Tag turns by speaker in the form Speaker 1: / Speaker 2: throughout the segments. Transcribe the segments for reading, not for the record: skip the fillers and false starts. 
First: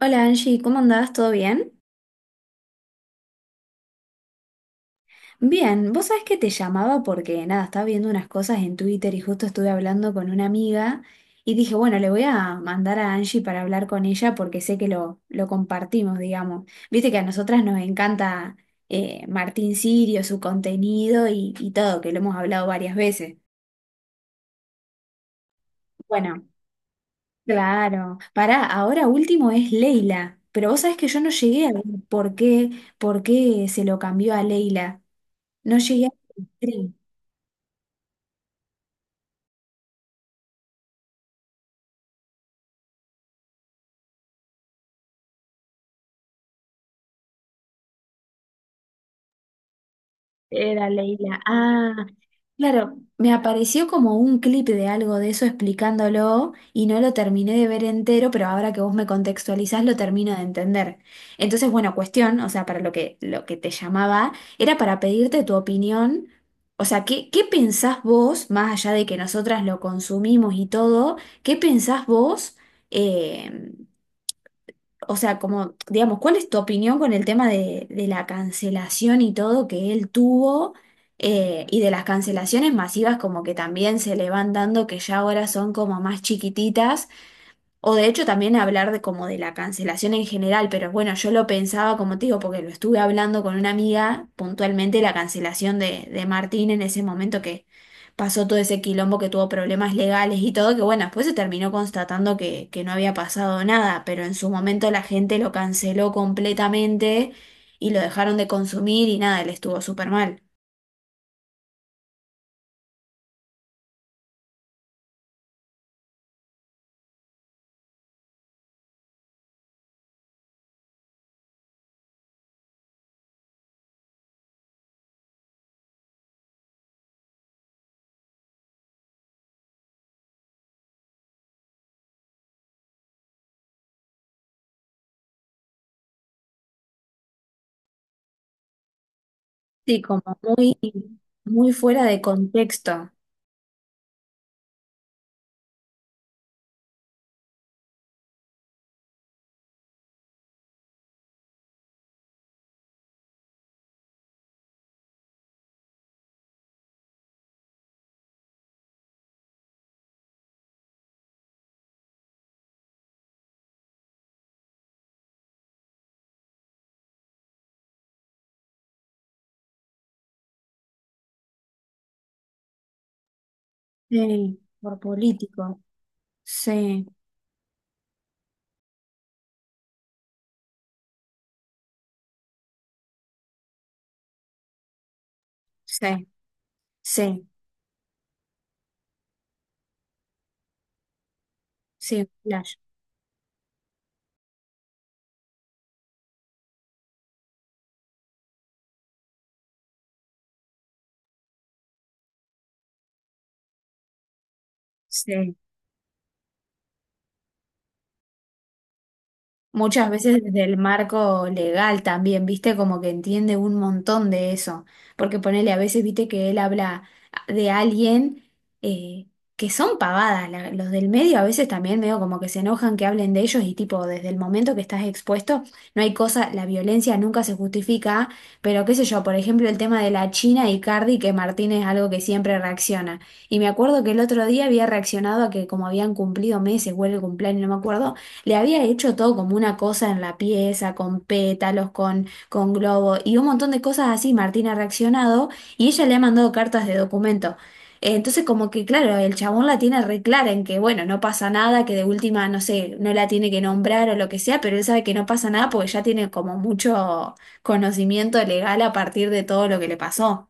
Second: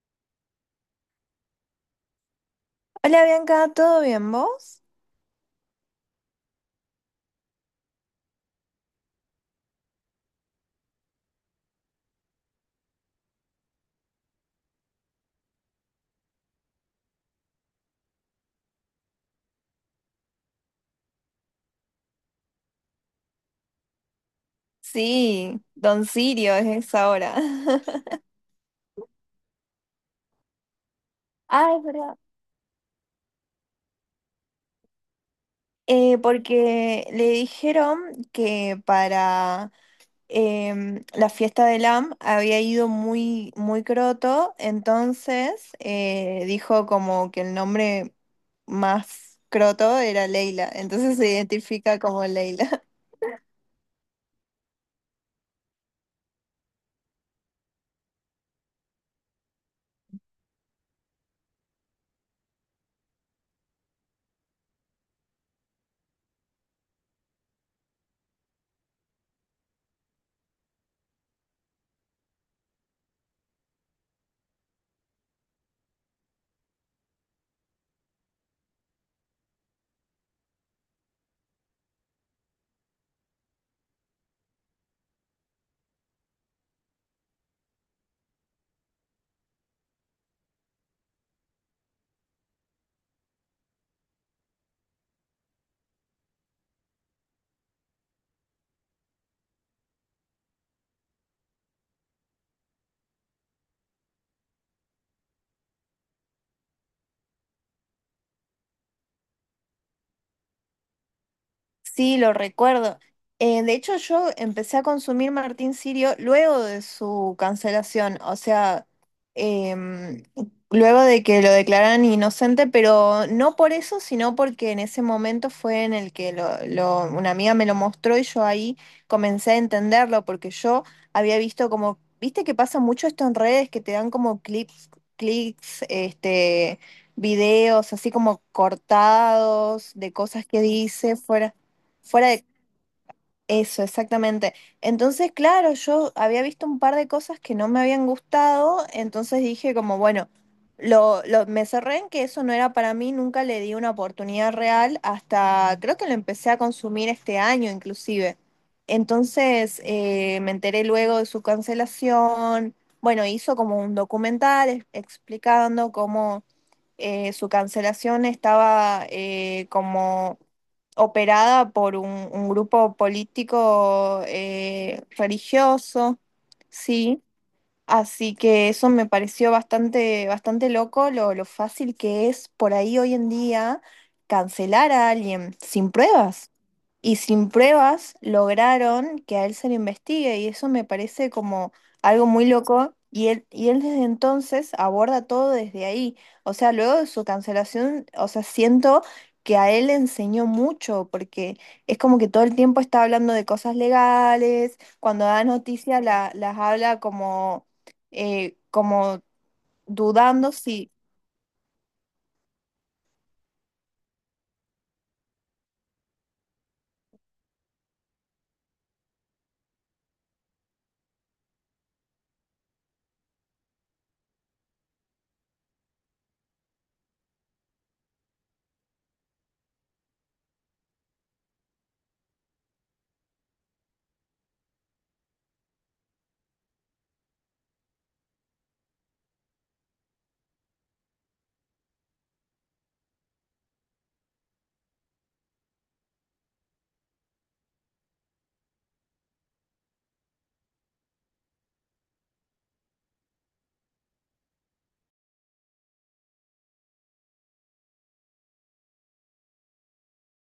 Speaker 1: Hola Angie, ¿cómo andás? ¿Todo bien?
Speaker 2: Hola Bianca, ¿todo bien vos?
Speaker 1: Bien, vos sabés que te llamaba porque nada, estaba viendo unas cosas en Twitter y justo estuve hablando con una amiga y dije, bueno, le voy a mandar a Angie para hablar con ella porque sé que lo compartimos, digamos. Viste que a nosotras nos encanta Martín Sirio, su contenido y todo, que lo hemos hablado varias veces.
Speaker 2: Sí, Don
Speaker 1: Bueno,
Speaker 2: Sirio es esa hora.
Speaker 1: claro. Pará, ahora último es Leila, pero vos sabés que yo no llegué a
Speaker 2: Ah,
Speaker 1: ver
Speaker 2: es verdad.
Speaker 1: por qué se lo cambió a Leila. No llegué a...
Speaker 2: Porque le dijeron que para la fiesta del AM había ido muy, muy croto, entonces dijo como que el nombre más croto era Leila,
Speaker 1: Era
Speaker 2: entonces se
Speaker 1: Leila. Ah,
Speaker 2: identifica como Leila.
Speaker 1: claro, me apareció como un clip de algo de eso explicándolo y no lo terminé de ver entero, pero ahora que vos me contextualizás lo termino de entender. Entonces, bueno, cuestión, o sea, para lo que te llamaba, era para pedirte tu opinión. O sea, ¿qué, qué pensás vos, más allá de que nosotras lo consumimos y todo, qué pensás vos? eh, o sea, como, digamos, ¿cuál es tu opinión con el tema de la cancelación y todo que él tuvo y de las cancelaciones masivas como que también se le van dando que ya ahora son como más chiquititas? O de hecho también hablar de como de la cancelación en general, pero bueno, yo lo pensaba como te digo, porque lo estuve hablando con una amiga puntualmente la cancelación de Martín en ese momento que pasó todo ese quilombo que tuvo problemas legales y todo, que bueno, después se terminó constatando que no había pasado nada, pero en su momento la gente lo canceló completamente y lo dejaron de consumir y nada, él estuvo súper mal.
Speaker 2: Sí, lo recuerdo. De hecho, yo empecé a consumir Martín Sirio luego de su cancelación, o sea, em, luego de que lo declararan inocente, pero no por eso, sino porque en ese momento fue en el que una amiga me lo mostró y yo ahí comencé a entenderlo, porque yo había visto como, viste que pasa mucho esto en redes, que te dan como clips, clics, este... videos así como cortados
Speaker 1: Sí,
Speaker 2: de
Speaker 1: como
Speaker 2: cosas que
Speaker 1: muy,
Speaker 2: dice fuera.
Speaker 1: muy fuera de
Speaker 2: Fuera de
Speaker 1: contexto.
Speaker 2: eso, exactamente. Entonces, claro, yo había visto un par de cosas que no me habían gustado, entonces dije como, bueno, me cerré en que eso no era para mí, nunca le di una oportunidad real, hasta creo que lo empecé a consumir este año inclusive. Entonces, me enteré luego de su cancelación. Bueno, hizo como un documental explicando cómo su cancelación estaba como operada por un grupo político
Speaker 1: Sí, por político.
Speaker 2: religioso,
Speaker 1: Sí,
Speaker 2: sí. Así que eso me pareció bastante, bastante loco, lo fácil que es por ahí hoy en día cancelar a alguien sin
Speaker 1: sí.
Speaker 2: pruebas. Y
Speaker 1: Sí,
Speaker 2: sin pruebas lograron que a él se le investigue y eso me parece como
Speaker 1: sí, un
Speaker 2: algo muy
Speaker 1: flash.
Speaker 2: loco. Y él desde entonces aborda todo desde ahí. O sea, luego de su cancelación, o sea, siento que a él le enseñó mucho porque es como que todo el tiempo está hablando de cosas legales, cuando da
Speaker 1: Sí,
Speaker 2: noticias las habla como, como
Speaker 1: muchas veces
Speaker 2: dudando
Speaker 1: desde el
Speaker 2: si...
Speaker 1: marco legal también, viste, como que entiende un montón de eso, porque ponele a veces, viste, que él habla de alguien eh, que son pavadas, los del medio a veces también medio como que se enojan que hablen de ellos y tipo, desde el momento que estás expuesto, no hay cosa, la violencia nunca se justifica, pero qué sé yo, por ejemplo, el tema de la China y Cardi, que Martín es algo que siempre reacciona. Y me acuerdo que el otro día había reaccionado a que como habían cumplido meses o el cumpleaños, no me acuerdo. Le había hecho todo como una cosa en la pieza, con pétalos, con globo y un montón de cosas así. Martín ha reaccionado y ella le ha mandado cartas de documento. Entonces, como que claro, el chabón la tiene re clara en que, bueno, no pasa nada, que de última, no sé, no la tiene que nombrar o lo que sea, pero él sabe que no pasa nada porque ya tiene como mucho conocimiento legal a partir de todo lo que le pasó.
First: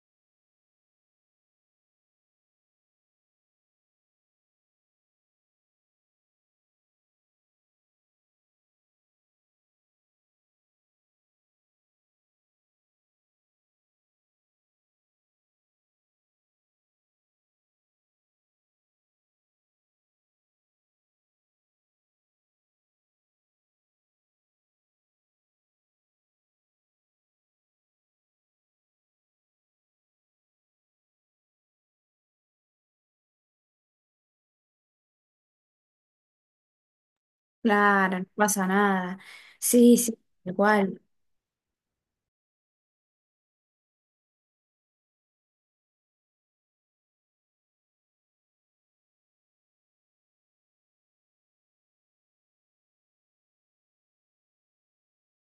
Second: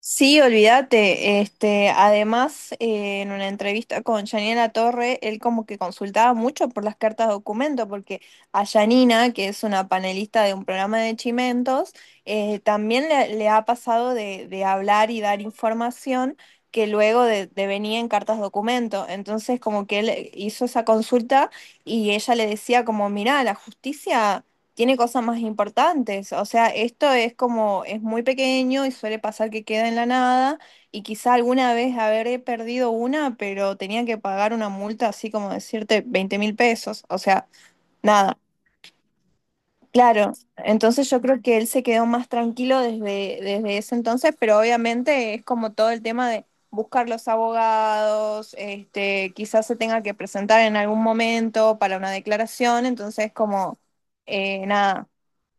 Speaker 2: Sí, olvídate. Este, además, en una entrevista con Yanina Torre, él como que consultaba mucho por las cartas de documento, porque a Yanina, que es una panelista de un programa de Chimentos, también le ha pasado de hablar y dar información que luego de venía en cartas de documento. Entonces, como que él hizo esa consulta y ella le decía como, mirá, la justicia tiene cosas más importantes. O sea, esto es como, es muy pequeño y suele pasar que queda en la nada y quizá alguna vez habré perdido una, pero tenía que pagar una multa así como decirte 20 mil pesos. O sea,
Speaker 1: Claro, no
Speaker 2: nada.
Speaker 1: pasa nada. Sí, sí,
Speaker 2: Claro,
Speaker 1: igual.
Speaker 2: entonces yo creo que él se quedó más tranquilo desde, desde ese entonces, pero obviamente es como todo el tema de buscar los abogados, este, quizás se tenga que presentar en algún momento para una declaración, entonces como nada,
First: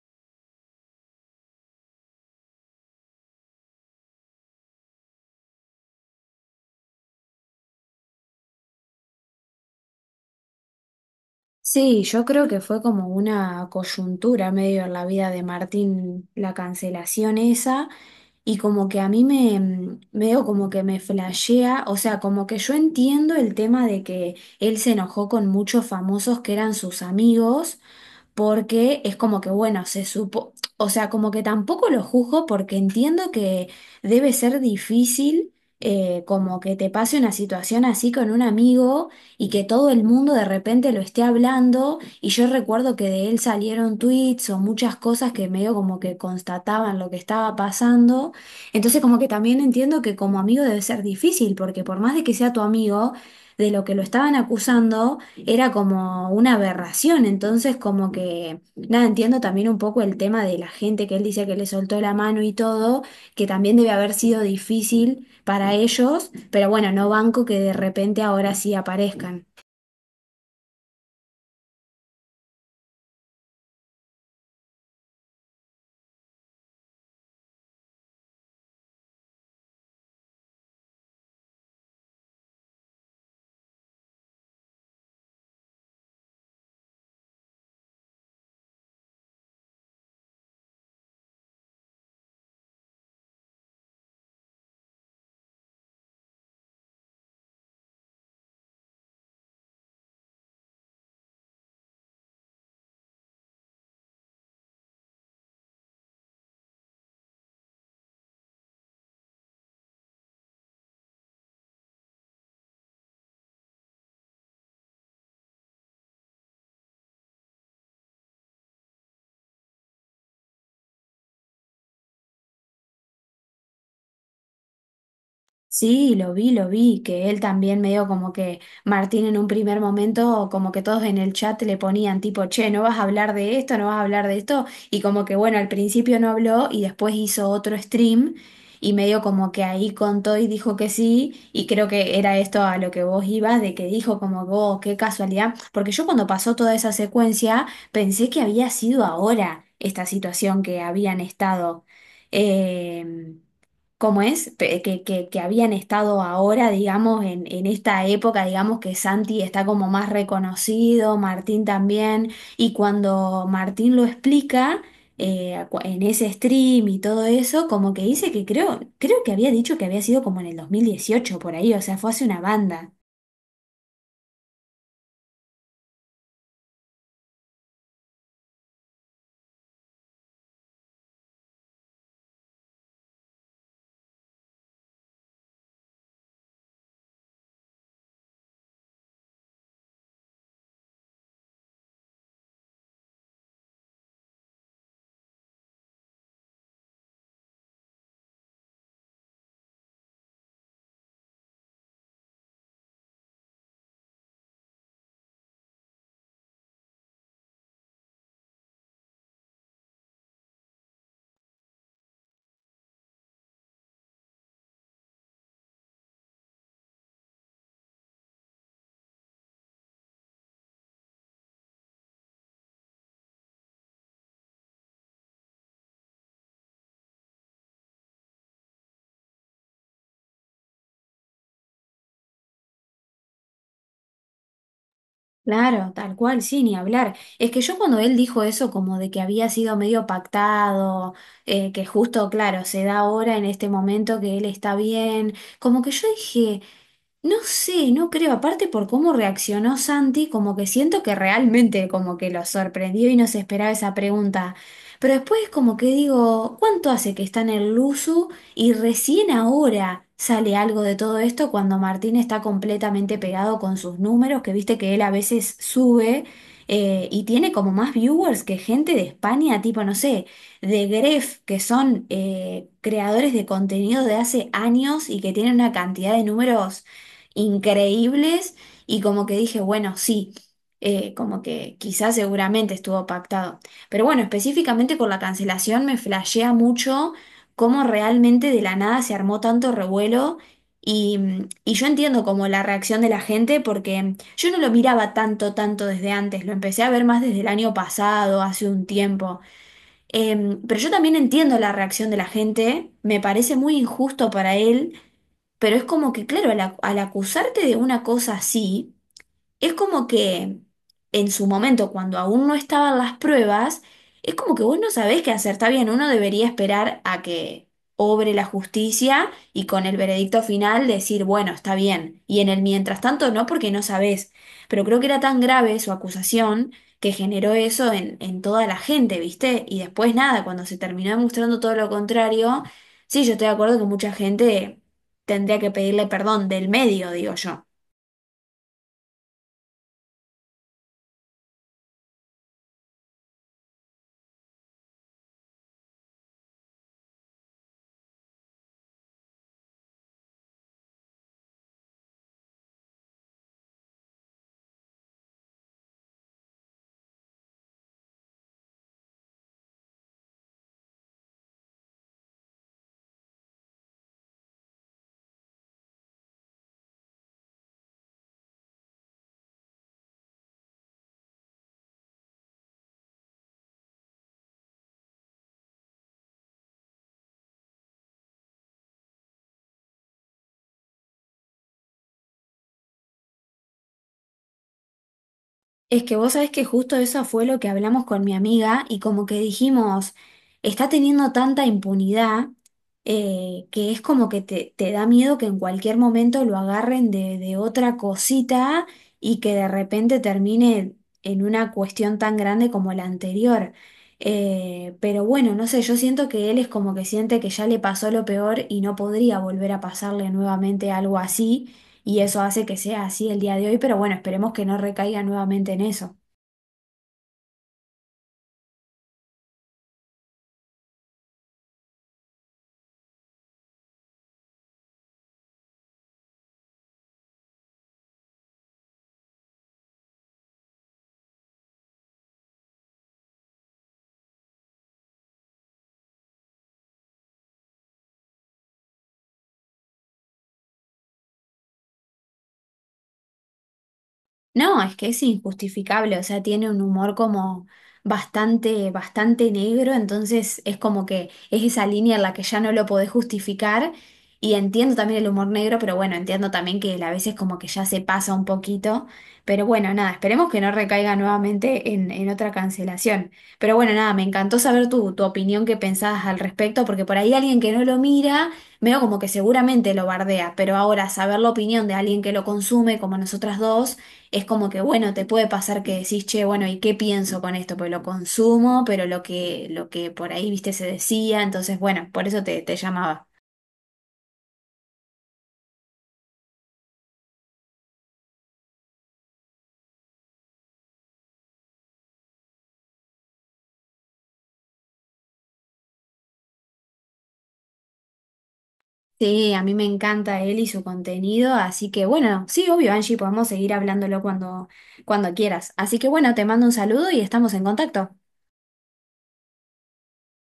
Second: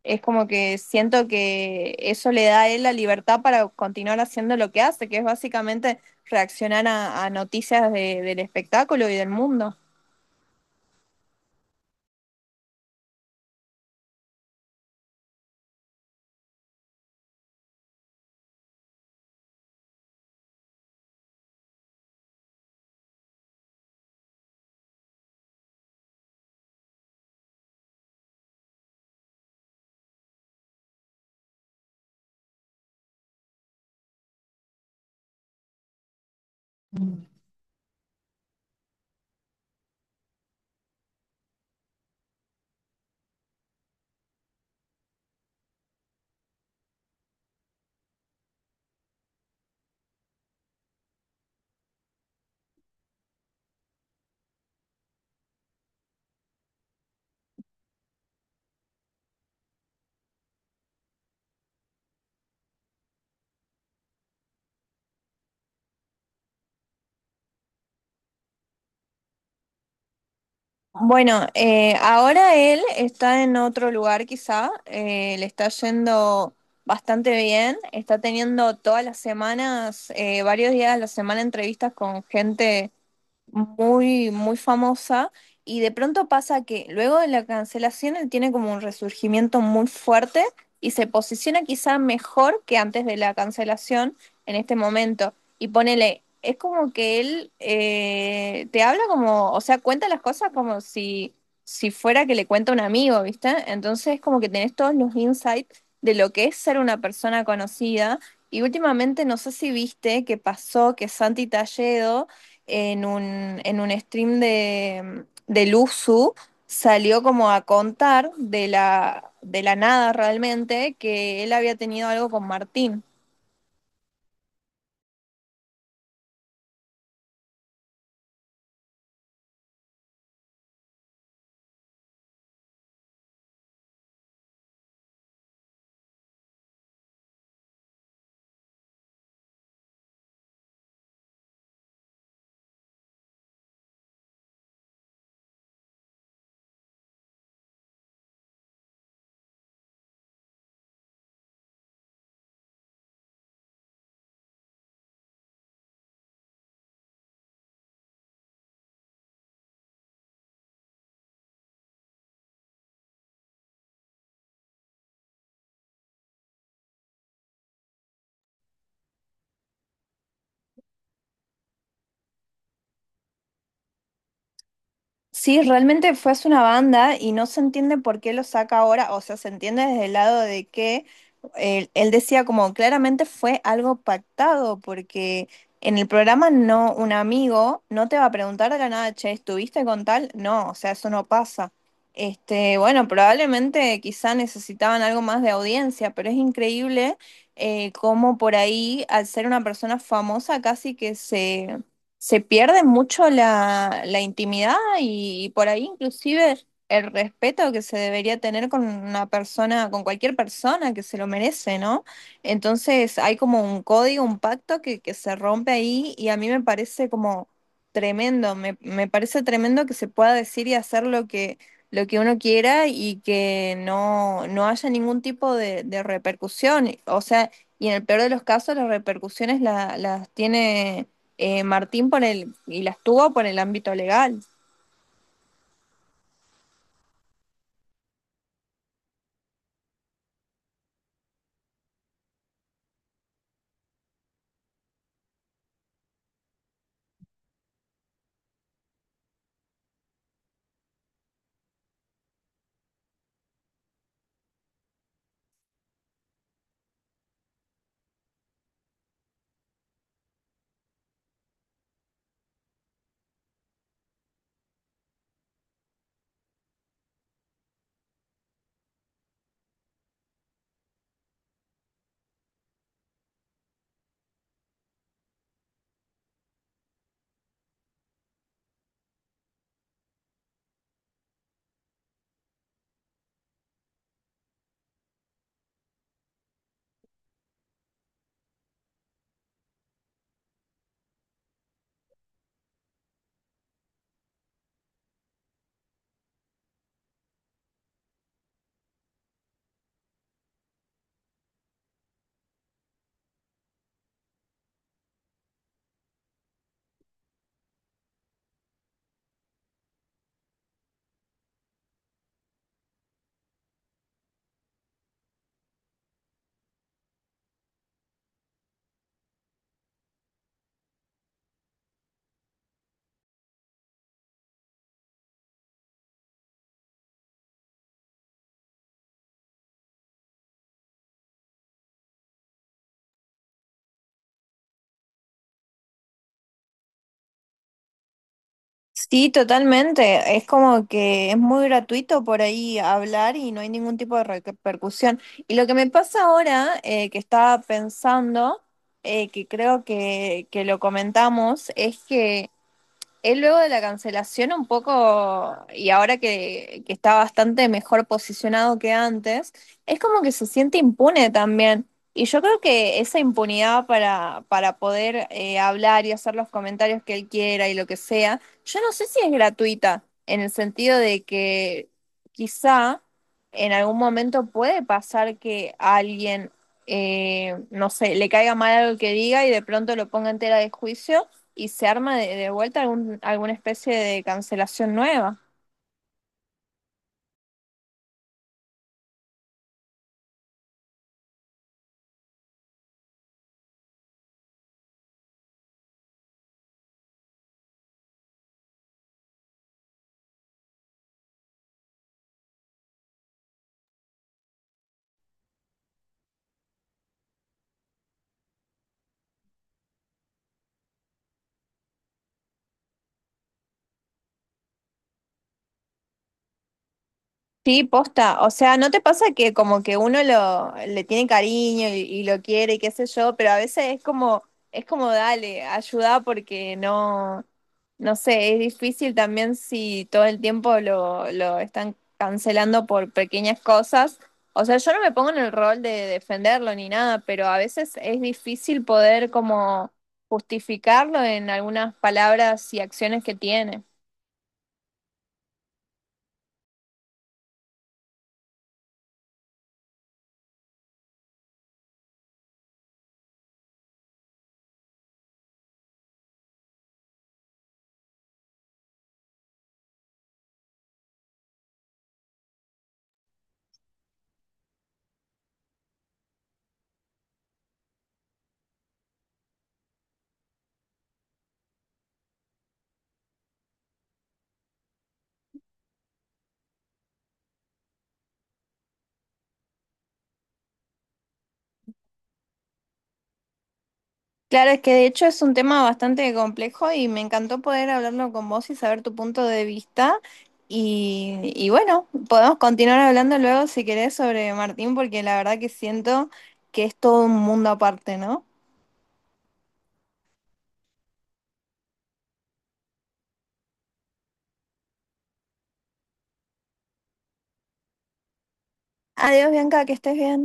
Speaker 2: es como que siento que eso le da a él la libertad para continuar haciendo lo que hace, que es básicamente reaccionar a noticias de, del espectáculo y del mundo.
Speaker 1: Sí, yo creo que fue como una coyuntura medio en la vida de Martín, la cancelación esa, y como que a mí me, medio como que me flashea, o sea, como que yo entiendo el tema de que él se enojó con muchos famosos que eran sus amigos, porque es como que, bueno, se supo, o sea, como que tampoco lo juzgo porque entiendo que debe ser difícil como que te pase una situación así con un amigo y que todo el mundo de repente lo esté hablando y yo recuerdo que de él salieron tweets o muchas cosas que medio como que constataban lo que estaba pasando, entonces como que también entiendo que como amigo debe ser difícil porque por más de que sea tu amigo, de lo que lo estaban acusando, era como una aberración, entonces como que, nada, entiendo también un poco el tema de la gente que él dice que le soltó la mano y todo, que también debe haber sido difícil para ellos, pero bueno, no banco que de repente ahora sí aparezcan.
Speaker 2: Bueno, ahora él está en otro lugar quizá, le está yendo bastante bien, está teniendo todas las semanas, varios días a la semana entrevistas con gente muy, muy famosa y de pronto pasa que luego de la cancelación él tiene como un resurgimiento muy fuerte y se posiciona quizá mejor que antes de la cancelación en este momento. Y ponele, es como que él te habla como, o sea, cuenta las cosas como si, si fuera que le cuenta un amigo, ¿viste? Entonces como que tenés todos los insights de lo que es ser una persona conocida. Y últimamente no sé si viste que pasó que Santi Talledo en un stream de USU salió como a contar de la nada realmente que él había tenido algo con Martín.
Speaker 1: Sí, lo vi, que él también medio como que Martín en un primer momento, como que todos en el chat le ponían tipo, che, no vas a hablar de esto, no vas a hablar de esto, y como que bueno, al principio no habló y después hizo otro stream y medio como que ahí contó y dijo que sí, y creo que era esto a lo que vos ibas, de que dijo como vos, qué casualidad, porque yo cuando pasó toda esa secuencia pensé que había sido ahora esta situación que habían estado. em, Cómo es, que habían estado ahora, digamos, en esta época, digamos que Santi está como más reconocido, Martín también, y cuando Martín lo explica en ese stream y todo eso, como que dice que creo que había dicho que había sido como en el 2018 por ahí, o sea, fue hace una banda.
Speaker 2: Sí, realmente fue hace una banda y no se entiende por qué lo saca ahora, o sea, se entiende desde el lado de que él decía como claramente fue algo pactado, porque en el programa no, un amigo no te va a preguntar de la nada, che, ¿estuviste con tal? No, o sea, eso no pasa. Este, bueno, probablemente quizá necesitaban algo más de audiencia, pero es increíble cómo por ahí, al ser una persona famosa, casi que se pierde mucho la, la intimidad y por ahí inclusive el respeto que se debería tener con una persona, con cualquier persona que se lo merece, ¿no? Entonces hay como un código, un pacto que se rompe ahí y a mí me parece como tremendo, me parece tremendo que se pueda decir y hacer lo que uno quiera y que no, no haya ningún tipo de repercusión. O sea, y en el peor de los casos las repercusiones las tiene Martín y las tuvo por el ámbito legal.
Speaker 1: Claro, tal cual, sí, ni hablar. Es que yo cuando él dijo eso, como de que había sido medio pactado, que justo, claro, se da ahora en este momento que él está bien, como que yo dije, no sé, no creo, aparte por cómo reaccionó Santi, como que siento que realmente como que lo sorprendió y no se esperaba esa pregunta. Pero después como que digo, ¿cuánto hace que está en el Luzu y recién ahora sale algo de todo esto cuando Martín está completamente pegado con sus números, que viste que él a veces sube y tiene como más viewers que gente de España, tipo, no sé de Gref, que son creadores de contenido de hace años y que tienen una cantidad de números increíbles y como que dije, bueno, sí, como que quizás seguramente estuvo pactado. Pero bueno, específicamente con la cancelación me flashea mucho cómo realmente de la nada se armó tanto revuelo y, y yo entiendo como la reacción de la gente porque yo no lo miraba tanto, tanto desde antes, lo empecé a ver más desde el año pasado, hace un tiempo. Pero yo también entiendo la reacción de la gente, me parece muy injusto para él pero es como que, claro, al, al acusarte de una cosa así, es como que en su momento, cuando aún no estaban las pruebas, es como que vos no sabés qué hacer. Está bien, uno debería esperar a que obre la justicia y con el veredicto final decir, bueno, está bien. Y en el mientras tanto no, porque no sabés. Pero creo que era tan grave su acusación que generó eso en toda la gente, ¿viste? Y después nada, cuando se terminó demostrando todo lo contrario, sí, yo estoy de acuerdo que mucha gente tendría que pedirle perdón del medio, digo yo.
Speaker 2: Sí, totalmente. Es como que es muy gratuito por ahí hablar y no hay ningún tipo de repercusión. Y lo que me pasa ahora, que estaba pensando, que creo que lo comentamos, es que él luego de la cancelación un poco, y ahora que está bastante mejor posicionado que antes, es como que se siente impune también. Y yo creo que esa impunidad para poder hablar y hacer los comentarios que él quiera y lo que sea, yo no sé si es gratuita, en el sentido de que quizá en algún momento puede pasar que a alguien, no sé, le caiga mal algo que diga y de pronto lo ponga en tela de juicio y se arma de vuelta algún, alguna especie de cancelación nueva.
Speaker 1: Es que vos sabés que justo eso fue lo que hablamos con mi amiga y como que dijimos, está teniendo tanta impunidad que es como que te da miedo que en cualquier momento lo agarren de otra cosita y que de repente termine en una cuestión tan grande como la anterior. Pero bueno, no sé, yo siento que él es como que siente que ya le pasó lo peor y no podría volver a pasarle nuevamente algo así y eso hace que sea así el día de hoy, pero bueno, esperemos que no recaiga nuevamente en eso.
Speaker 2: Sí, posta. O sea, ¿no te pasa que como que uno lo le tiene cariño y lo quiere y qué sé yo, pero a veces es como dale, ayuda porque no, no sé, es difícil también si todo el tiempo lo están cancelando por pequeñas cosas. O sea, yo no me pongo en el rol de defenderlo ni nada, pero a veces es difícil poder como justificarlo en algunas palabras y acciones que tiene.
Speaker 1: No, es que es injustificable, o sea, tiene un humor como bastante, bastante negro, entonces es como que es esa línea en la que ya no lo podés justificar y entiendo también el humor negro, pero bueno, entiendo también que a veces como que ya se pasa un poquito, pero bueno, nada, esperemos que no recaiga nuevamente en otra cancelación. Pero bueno, nada, me encantó saber tu opinión, qué pensabas al respecto, porque por ahí alguien que no lo mira... Veo como que seguramente lo bardea, pero ahora saber la opinión de alguien que lo consume, como nosotras dos, es como que, bueno, te puede pasar que decís, che, bueno, ¿y qué pienso con esto? Pues lo consumo, pero lo que por ahí, viste, se decía, entonces, bueno, por eso te llamaba.
Speaker 2: Claro, es que de hecho es un tema bastante complejo y me encantó poder hablarlo con vos y saber tu punto de vista. Y bueno, podemos continuar hablando luego si querés sobre Martín, porque la verdad que siento que es todo un mundo aparte, ¿no?
Speaker 1: Sí, a mí me encanta él y su contenido, así que, bueno, sí, obvio, Angie, podemos seguir hablándolo cuando, cuando quieras. Así que, bueno, te mando un saludo y estamos en contacto.
Speaker 2: Adiós, Bianca, que estés bien.